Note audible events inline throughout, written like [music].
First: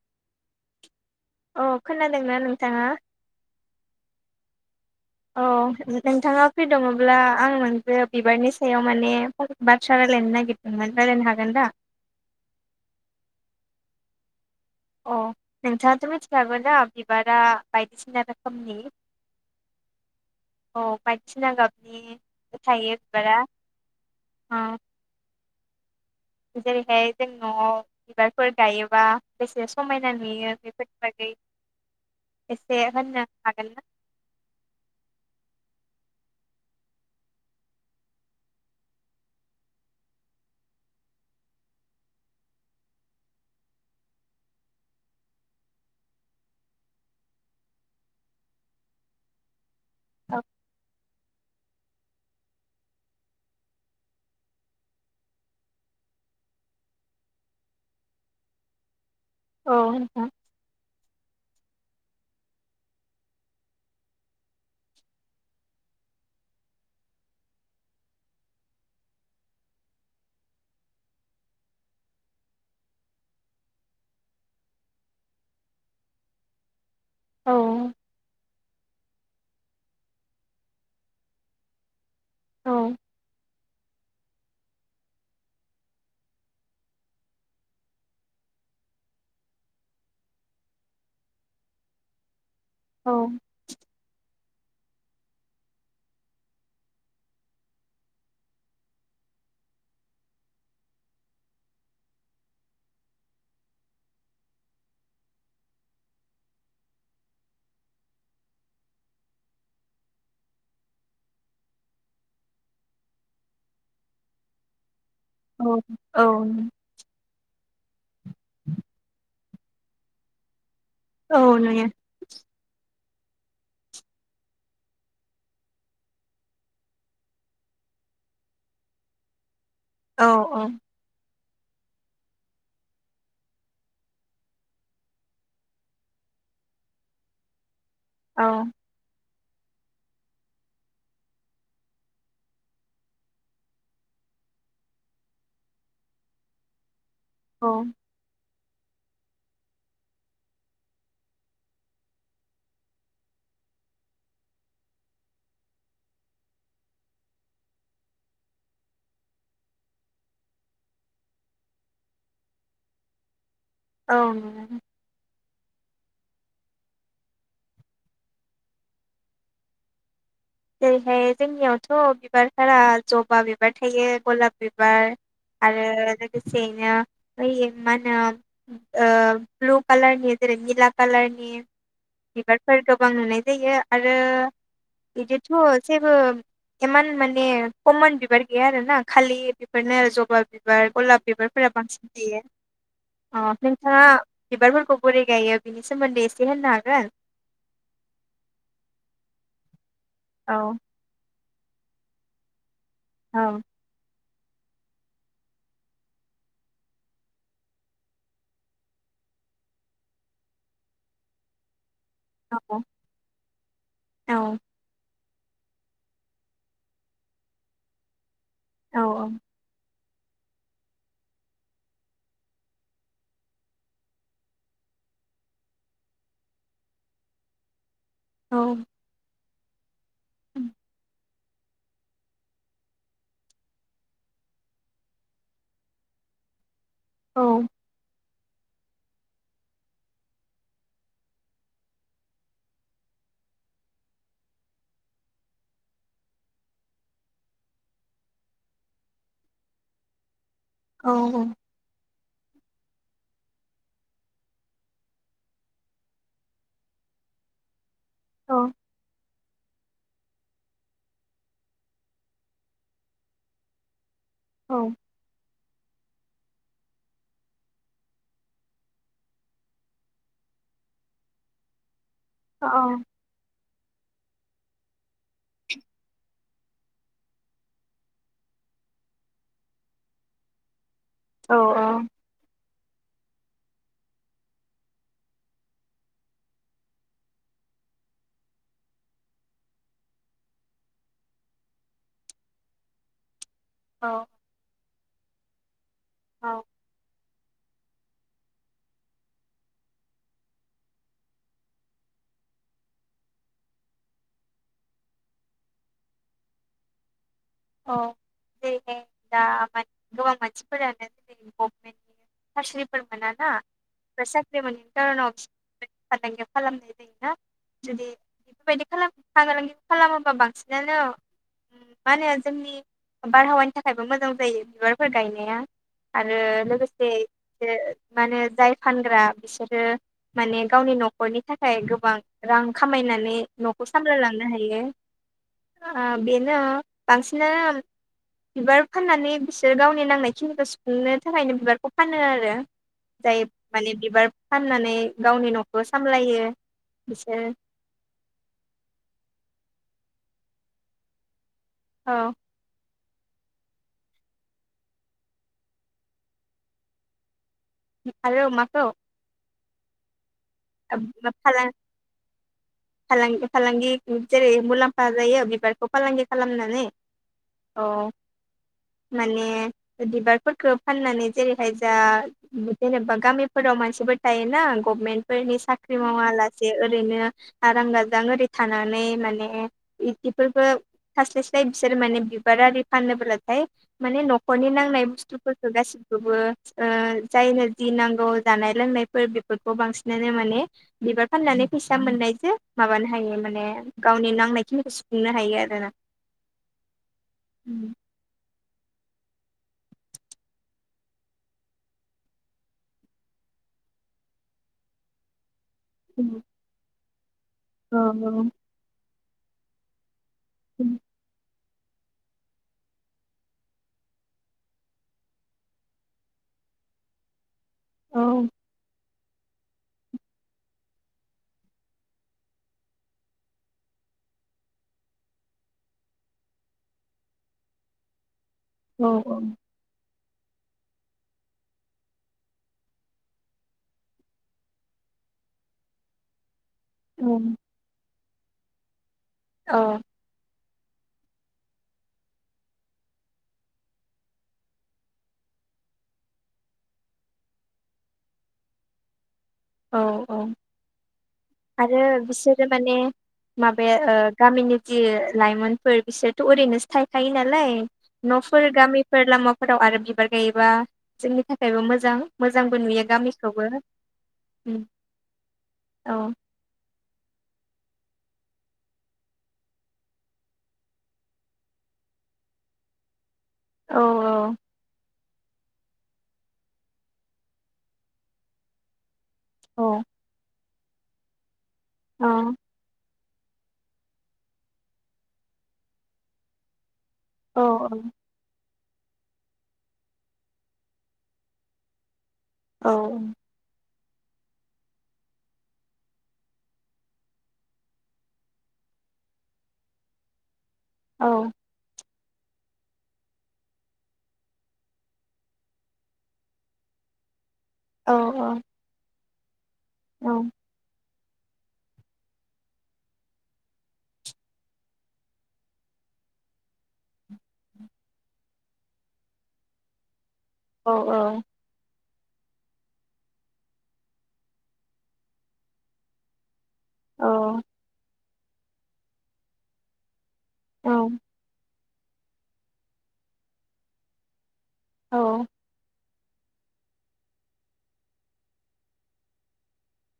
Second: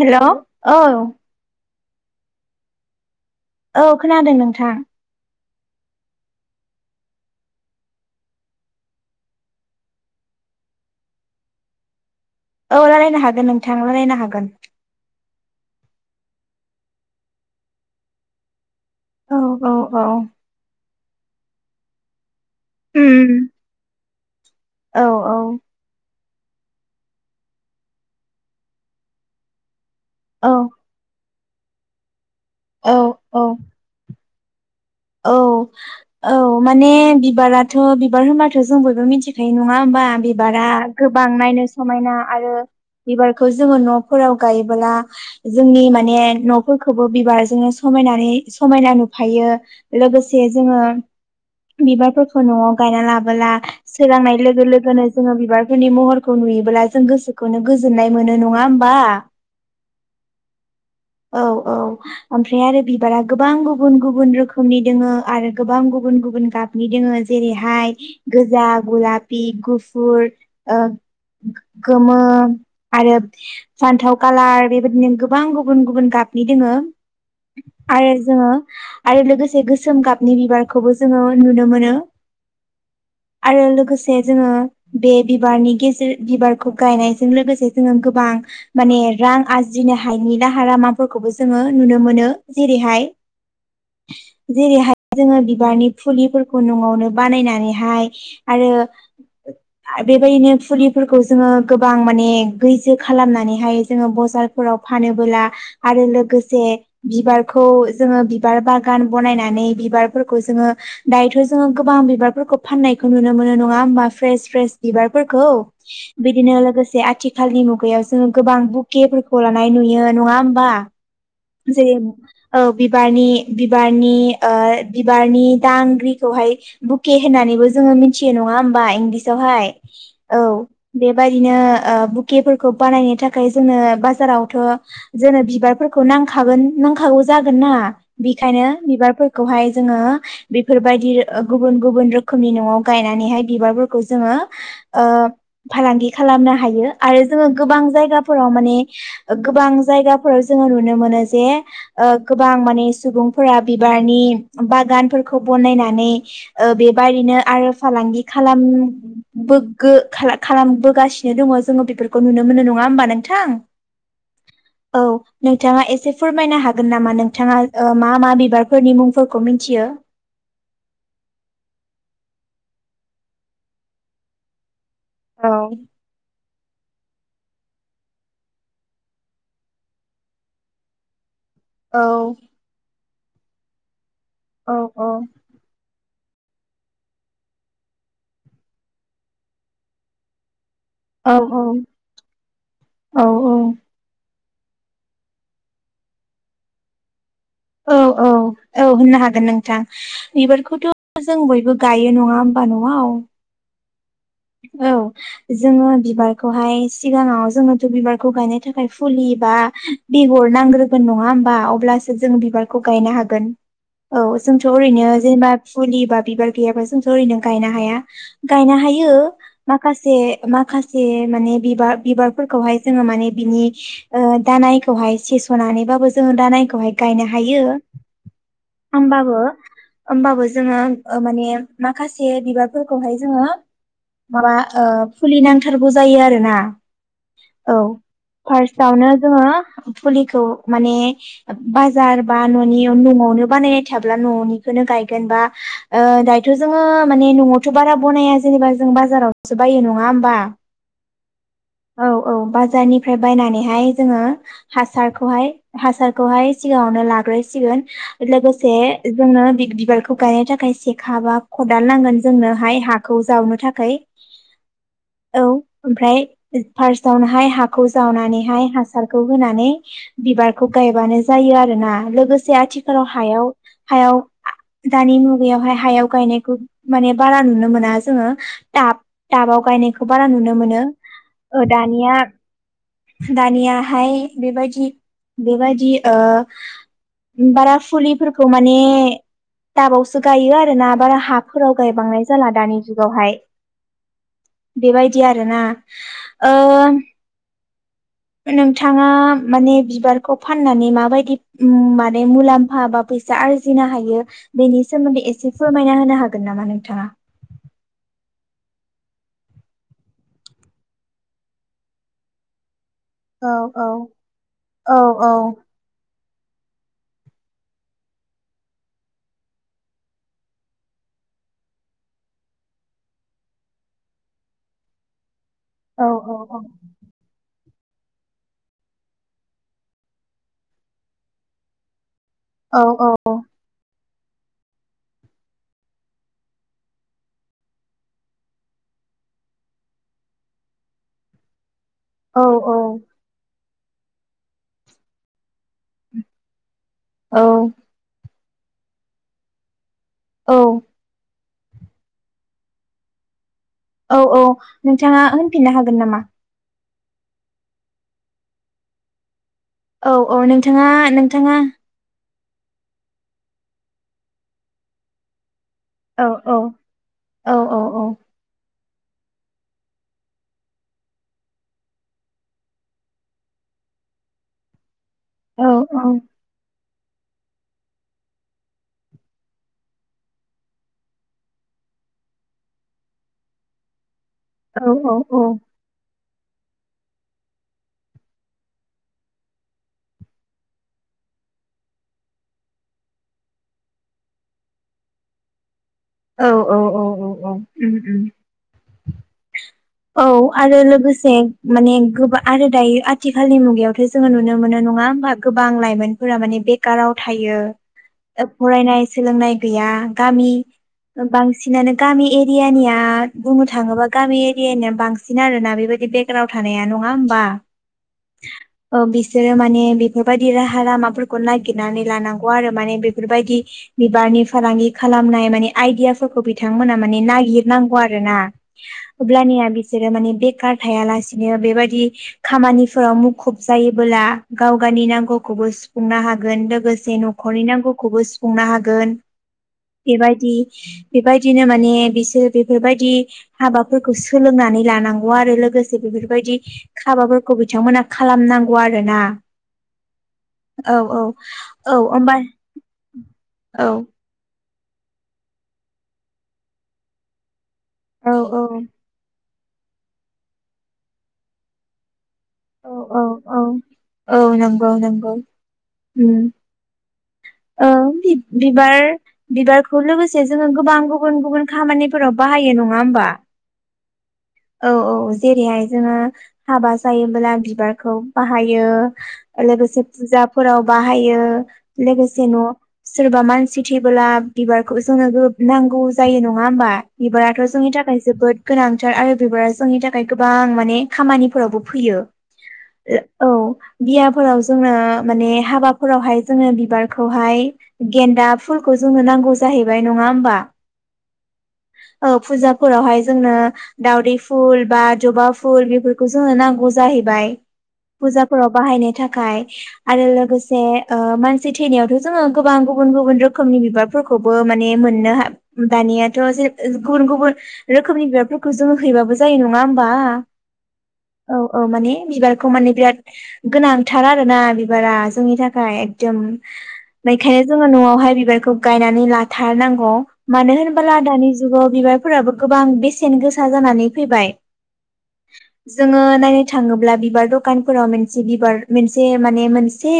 हेल' औ अह खोनादोंना नोंथाङा औ खोनादों नोंथां अह नोंथाङा फ्रि दङब्ला आं नोंजो बिबारनि सायाव माने फं बाथ्रा रायलायनो नागिदोंमोन रायलायनो हागोन दा औ रायलायनो हागोन नोंथां रायलायनो हागोन अह नोंथाङाथ' मिथिखागोन दा बिबारा बायदिसिना रोखोमनि औ औ औ सिना गाबनि थायो उम बिबारा ओ औ औ जेरैहाय जों न'आव बिबारफोर गायोबा बेसे समायना औ नुयो बेफोरनि बागै एसे औ होननो औ हागोनना औ औ माने बिबाराथ' बिबार होनबाथ' जों बयबो मिथिखायो नङा ओम बा बिबारा गोबां नायनो समायना आरो बिबारखौ जोङो न'फोराव गायोबोला जोंनि माने न'फोरखौबो बिबारजोंनो सम समायनानै समायना नुफायो औ लोगोसे जोङो बिबारफोरखौ न'आव गायना लाबोला सोरोलांनाय लोगो लोगोनो जोङो बिबारफोरनि महरखौ नु योब्ला जों गोसोखौनो गोजोननाय मोनो नङा होमबा औ औ औ ओमफ्राय आरो बिबारा गोबां गुबुन गुबुन रोखोम रोखोमनि दोङो आरो गोबां गुबुन गुबुन गाबनि दोङो जेरैहाय गोजा गलाफि गुफुर ओ गोमो आरो सान्थाव कालार बेबायदिनो गोबां गुबुन गुबुन गाब नि दोङो औ आरो जोङो आरो लोगोसे से गोसोम गाबनि बिबारखौबो जोङो नुनो मोनो औ आरो लोगोसे से जोङो बे बिबारनि गेजेर बिबारखौ गायनायजों लोगोसे जों गोबां माने रां आरजिनो हायनि राहारालामाफोरखौबो जोङो नुनो मोनो जेरैहाय जेरैहाय जोङो बिबारनि फुलिफोरखौ न'आवनो बानायनानैहाय आरो बेबायदिनो फुलिफोरखौ जोङो गोबां माने गैजो खालामनानैहाय जोङो बजारफोराव फानोबोला आरो लोगोसे बिबारखौ जोङो बिबार बा गान बनायनानै बिबारफोरखौ जोङो दायोथ' जोङो गोबां बिबारफोरखौ फाननायखौ नुनो मोनो नङा होमबा फ्रेस फ्रेस बिबार फोरखौ औ बिदिनो लोगोसे आथिखालनि मुगायाव जोङो गोबां बुेखेफोरखौ ला नाय नुयो नङा होमबा औ नुयो जेरै औ बिबारनि बिबारनि ओ बिबारनि दांग्रिखौहाय बुके होनानै बो जोङो मिथियो नङा होमबा इंलिसआवहाय औ बेबाय बिदिनो बुकेफोरखौ बानायनो थाखाय जोंनो बाजारावथ' जोनो बिबारफोरखौ खौ नांखागोन नांखागौ जागोन ना औ बिखायनो बिबारफोर खौहाय जोङो बेफोरबायदि गुबुन गुबुन रोखोमनि न'आव गायनानैहाय बिबारफोरखौ जोङो ओ फालांगि खालामनो हायो आरो जोङो औ गोबां जायगाफोराव माने गोबां जायगाफोराव जोङो नुनो मोनो जे ओ गोबां माने सुबुंफोरा बिबारनि बागानफोरखौ बनायनानै ओ बेबायदिनो आरो फालांगि खालाम बो गो [unintelligible] खालामबोगासिनो दङ जोङो बेफोरखौ नुनो मोनो नङा होमबा नोंथां औ औ नोंथाङा एसे फोरमायनो हागोन नामा नोंथाङा ओ मा मा बिबारफोरनि मुंफोरखौ मिथियो जेरैहाय जोंनियावथ' बिबारफोरा जबा बिबार थायो गलाब बिबार औ बिबार आरो लोगोसेयैनो बै माहोनो ओ ब्लु कालारनि जेरै निला कालारनि औ बिबारफोर गोबां नुनाय जायो आरो औ औ बिदिथ' जे बो इमान माने कमन बिबार गैया आरोना खालि बेफोरनो आरो जबा बिबार बिबार गलाब औ बिबारफोरा बांसिन थायो अ औ नोंथा बिबारफोरखौ बोरै गायो बिनि सोमोन्दै एसे होननो हागोन औ औ औ होननो हागोन नोंथां औ बिबारखौथ' जों बयबो गायो नङा होमबा नआव औ औ जोङो बिबारखौहाय सिगाङाव जोङोथ' बिबारखौ गायनो थाखाय फुलि बा बेगर नांग्रोगोन नङा होनबा अब्लासो जों बिबारखौ गायनो हागोन औ जोंथ' ओरैनो जेनेबा फुलि बा बिबार गैयाबा जोंथ' ओरैनो गायनो हाया गायनो औ हायो माखासे माखासे माने बिबार बिबारफोरखौहाय जोङो माने बिनि ओ दानाइखौहाय सेस'नानैबाबो जोङो दानाइखौहाय गायनो हायो। औ होमबाबो। होमबाबो औ जोङो माने माखासे बिबारफोरखौहाय जोङो माबा फुलि नांथारगौ जायो आरोना औ। फार्स्टावनो जोङो फुलिखौ माने बाजार बा न'नि नआवनो बानायनाय थाब्ला नआवनिखौनो गायगोन बा दायोथ' जोङो नआवथ' बारा बना या जेनेबा जों बाजारावसो बायो नङा होमबा औ औ। औ औ बाजारनिफ्राय बायनानैहाय जोङो हासारखौहाय हासारखौहाय सिगाङावनो लाग्रो सिगोन औ लोगोसे जोङो दि बिबारखौ गायनो थाखाय सेखा बा खदाल नांगोन जोंनोहाय हाखौ जावनो थाखाय। औ ओमफ्राय फार्स्टवनोहाय हाखौ जावनानैहाय हासारखौ होनानै बिबारखौ गायबानो जायो। आरो ना। लोगोसे आथिखालाव औ हायाव हायाव दानि मुगायावहाय हायाव गायनायखौ माने बारा नुनो मोना जोङो टाब टाबाव गायनायखौ बारा नुनो मोनो। अ दानिया दानियाहाय बेबायदि बेबायदि ओ बारा फुलिफोरखौ माने टाबावसो गायो आरोना बारा हाफोराव गायबांनाय जाला दानि जुगावहाय। औ। बेबायदि आरोना ओ औ नोंथाङा माने बिबारखौ फाननानै माबायदि माने मुलाम्फा बा फै सा आरजिनो हायो बेनि सोमोन्दै एसे फोरमायना होनो हागोन नामा नोंथाङा? अ दे। [inaudible] [unintelligible] औ औ औ फालांगि खालामनोबो हायोना जुदि बेफोरबायदि खालामोबा फालांगि खालामोबा बांसिनानो माने जोंनि बारहावानि थाखायबो मोजां जायो बिबारफोर गायनाया औ आरो लोगोसे माने जाय फानग्रा बिसोरो माने गावनि न'खरनि थाखाय गोबां रां औ औ खामायनानै न'खौ सामलायलांनो हायो बेनो बांसिननो बिबार फाननानै बिसोरो गावनि नांनाय खिनिखौ सुफुंनो थाखायनो बिबार खौ फानो औ आरो औ जाय माने बिबार फाननानै गावनि न'खौ सामलायो बिसोरो। औ। औ। औ औ नोंथाङा होनफिननो हागोन नामा। आरो माखौ। औ -औ नोंथाङा नोंथाङा। फालां फालांगि फालांगि जेरै मुलामफा जायो बिबार। बे औ फालांगि औ खालामनानै औ। माने बिबारफोरखौ फाननानै जेरैहाय जा जेनेबा गामिफोराव मानसि। थायोना गभमेन्टफोरनि औ साख्रि औ मावालासे ओ। ओरैनो आरां गाजां ओरै थानानै माने इदिफोरबो थास्लायस्लाय बिसोर। माने बिबारारि फानोब्लाथाय माने न'खरनि नांनाय औ औ बुस्थुफोरखौ गासि। बो ओ जायनो जि नांगौ जानाय लोंनायफोर बेफोरखौ बांसिन। बिनो माने बिबार फाननानै फैसा मोननायजों माबानो हायो माने गावनि नांनाय खिनिखौ सु। खुंनो हायो आरो ना औ -औ -औ -औ- औ उम-उम। औ आरो लोगोसे माने गोबां आरो दायो आथिखालनि मुगायावथ' जोङो नुनो मोनो। नङा होनबा। गोबां लाइमोनफोरा माने बेखाराव थायो औ फरायनाय सोलोंनाय गैया। गामि बांसिनानो गामि एरियानिया बुंनो थाङोबा गामि। यानि बांसिन आरोना बेबायदि बेक्राङाव थानाया नङा होमबा। औ। ओ बिसोरो माने बेफोरबायदि राहा लामाफोरखौ नागिरनानै लानांगौ आरो माने बेफोरबायदि। बिबारनि फालांगि खालामनाय माने आइदियाफोरखौ बिथांमोना माने नागिरनांगौ आरो ना। औ अब्लानिया बिसोरो माने। बेखार थायालासिनो बेबायदि खामानिफोराव मुखुब जायोबोला गाव गावनि नांगौ। खौबो सुफुंनो हागोन। लोगोसे औ न'खरनि नांगौखौबो सुफुंनो हागोन औ बेबायदि। बेबायदिनो माने बिसोर बेफोरबायदि हाबा। फोरफोरखौ सोलोंनानै लानांगौ आरो लोगोसे बेफोरबायदि हाबाफोरखौ बिथांमोना खालामनांगौ। रोना औ औ औ- औ आरो -औ ओमबाय। बिसोरो माने माबाया ओ गामिनि जि लाइमोनफोर बिसोरथ' ओरैनोसो थायखायो नालाय। औ न'फोर गामिफोर लामाफोराव आरो बिबार गायोबा जोंनि थाखायबो मोजां। मोजांबो नुयो औ औ औ गामिखौबो। औ उम नंगौ नंगौ औ उम। [unintelligible] बिबार बिबारखौ लोगोसे जोङो गोबां गुबुन- गुबुन खामानिफोराव बाहायो नङा। बा औ औ -औ जेरैहाय जोङो हाबा जायो। ब्ला बिबारखौ बाहायो औ लोगोसे फुजाफोराव बाहायो। लोगोसे न'। सोरबा मानसि थैबोला बिबारखौ जोंनो नांगौ जायो नङा होमबा। औ बिबाराथ' जोंनि थाखाय जोबोद। गोनांथार आरो बिबारा जोंनि थाखाय गोबां माने खामानिफोरावबो फैयो। औ औ। बियाफोराव जोङो माने हाबाफोरावहाय जोङो बिबारखौहाय गेन्दा फुलखौ। जोंनो नांगौ जाहैबाय नङा होमबा। औ। ओ फुजाफोरावहाय जोंनो दावदै फुल बा जबा फुल बेफोरखौ जोंनो नांगौ। जाहैबाय औ फुजाफोराव बाहायनो थाखाय आरो लोगोसे। ओ मानसि थैनायावथ' जोङो गोबां गुबुन - गुबुन रोखोमनि बिबारफोरखौबो माने मोननो दानि। निथ' ज गुबुन - गुबुन रोखोमनि बिबारफोरखौ जोङो हैबाबो जायो नङा होमबा। औ-औ। औ औ माने बिबारखौ माने बिराद गोनांथार आरो ना बिबारा जोंनि थाखाय एकदम। बेखायनो जोङो न'आवहाय बिबारखौ गायनानै लाथारनांगौ। मानो होनबोला दानि जुगाव बिबारफोराबो गोबां बेसेन गोसा जानानै फैबाय। औ जोंङो नायनो थाङोब्ला बिबार दखानफ्राव मोनसे बिबार मोनसे माने मोनसे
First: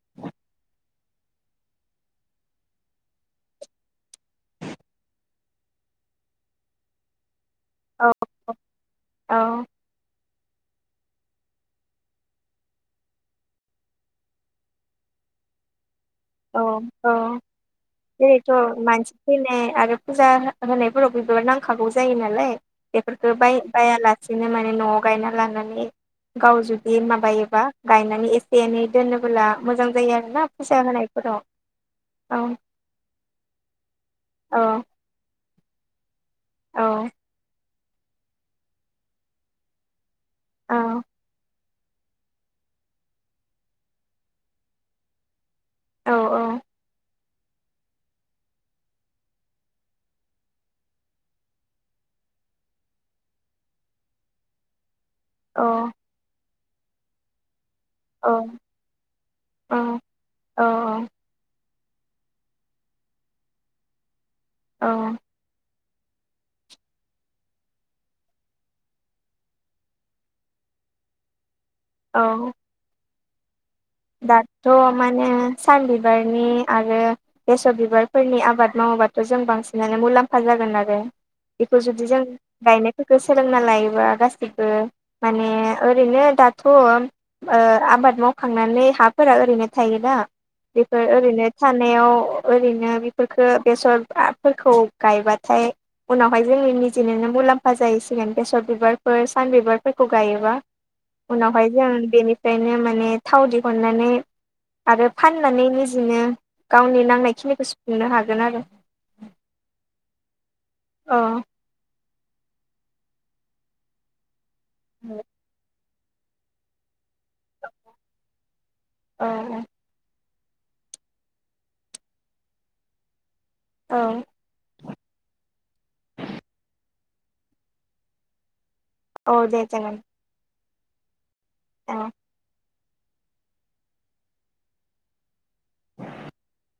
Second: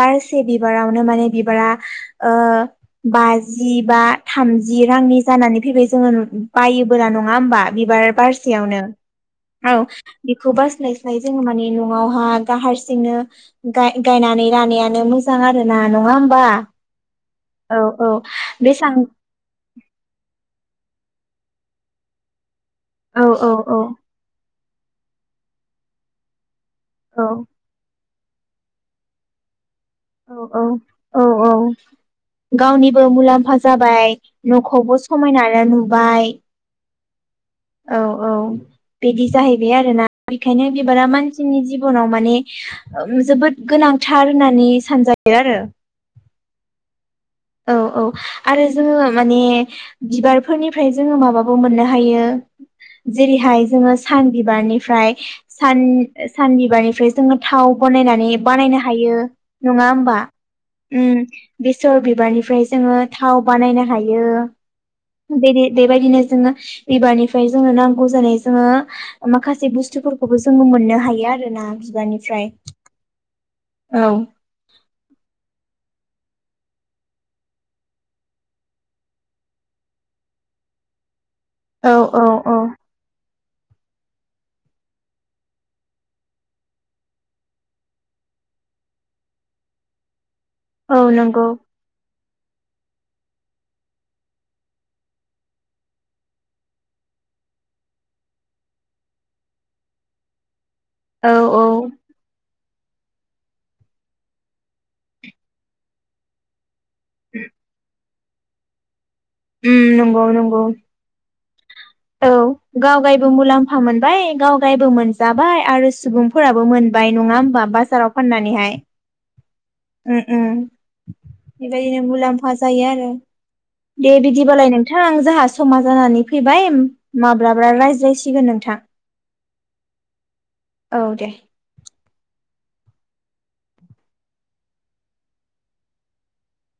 बारसे बिबार रावनो माने बिबारा ओ बाजि बा थामजि रांनि जानानै फैबाय जोङो बायोबोला नङा होमबा बिबार बारसेयावनो। औ बे खौ बास्लायस्लाय जोङो माने न'आवहा गाव हारसिंनो गाय-गायनानै लानायानो मोजां आरो ना। औ औ औ जेरैथ' बेसां मानसि फैनाय आरो फुजा हो होनायफोरावबो बेफोरखौ नांखागौ जायो नालाय औ बेफोरफोरखौ औ बाय औ बायालासेनो मा मे न'आव गायना लानानै गाव जुदि औ माबायोबा गायनानै एसे एनै दोनोबोला मोजां जायो औ आरोना फैसा होनाय औ औ गावनिबो मुलाम्फा जाबाय औ न'खौबो समाय ना नुबाय औ औ औ बिदि जाहैबाय आरोना बेखायनो औ बिबारा मानसिनि जि जिबनाव माने जोबोद गोनांथार होननानै सानजायो आरो औ औ औ औ आरो जोङो माने बिबारफोरनिफ्राय जोङो माबाबो मोननो हायो जेरैहाय जोङो सान बिबारनिफ्राय औ सान बिबारनिफ्राय जोङो थाव बनायनानै औ बानायनो हायो नङा औ होनबा औ ओम बेसर बिबारनिफ्राय जोङो थाव बानायनो हायो। बेबायदिनो जोङो बिबारनिफ्राय जोंनो नांगौ जानाय जोङो माखासे बुस्थुफोरखौबो जोंङो मोननो हायो आरोना औ औ बिबारनिफ्राय। औ दाथ' माने सान बिबारनि आरो बेसर बिबारफोरनि आबाद मावोबाथ' जों बांसिनानो मुलाम्फा जा जागोन आरो बेखौ औ जुदि जों औ औ गायनायफोरखौ सोलोंना लायोबा गासिबो माने ओरैनो दाथ' ओ आबाद मावखांनानै हाफोरा ओरैनो थायोदा औ बेफोर नंगौ ओरैनो थानायाव ओरैनो बेफोरफोरखो बेसरफोरखौ गायबाथाय उनावहाय जोंनि निजिनोनो मुलाम्फा जाहैसिगोन बेसर बिबारफोर सान बिबारफोरखौ गायोबा औ औ उनावहाय जों बेनिफ्रायनो माने थाव दि हुननानै आरो फाननानै निजिनो गावनि नांनाय खिनिखौ सुफुंनो हा जोन आरो उम नंगौ नंगौ अ औ गावगायबो मुलाम्फा मोनबाय गावगायबो मोनजाबाय आरो सुबुंफोराबो मोन बाय नङा होनबा बाजाराव फाननानैहाय औ ओम मोनजायो मुलाम्फा जायो आरो औ दे बिदिबालाय नोंथां जोंहा समा जानानै फैबाय माब्लाबा रायज्लायसिगोन नोंथां। औ दे जागोन औ दे औ [inaudible]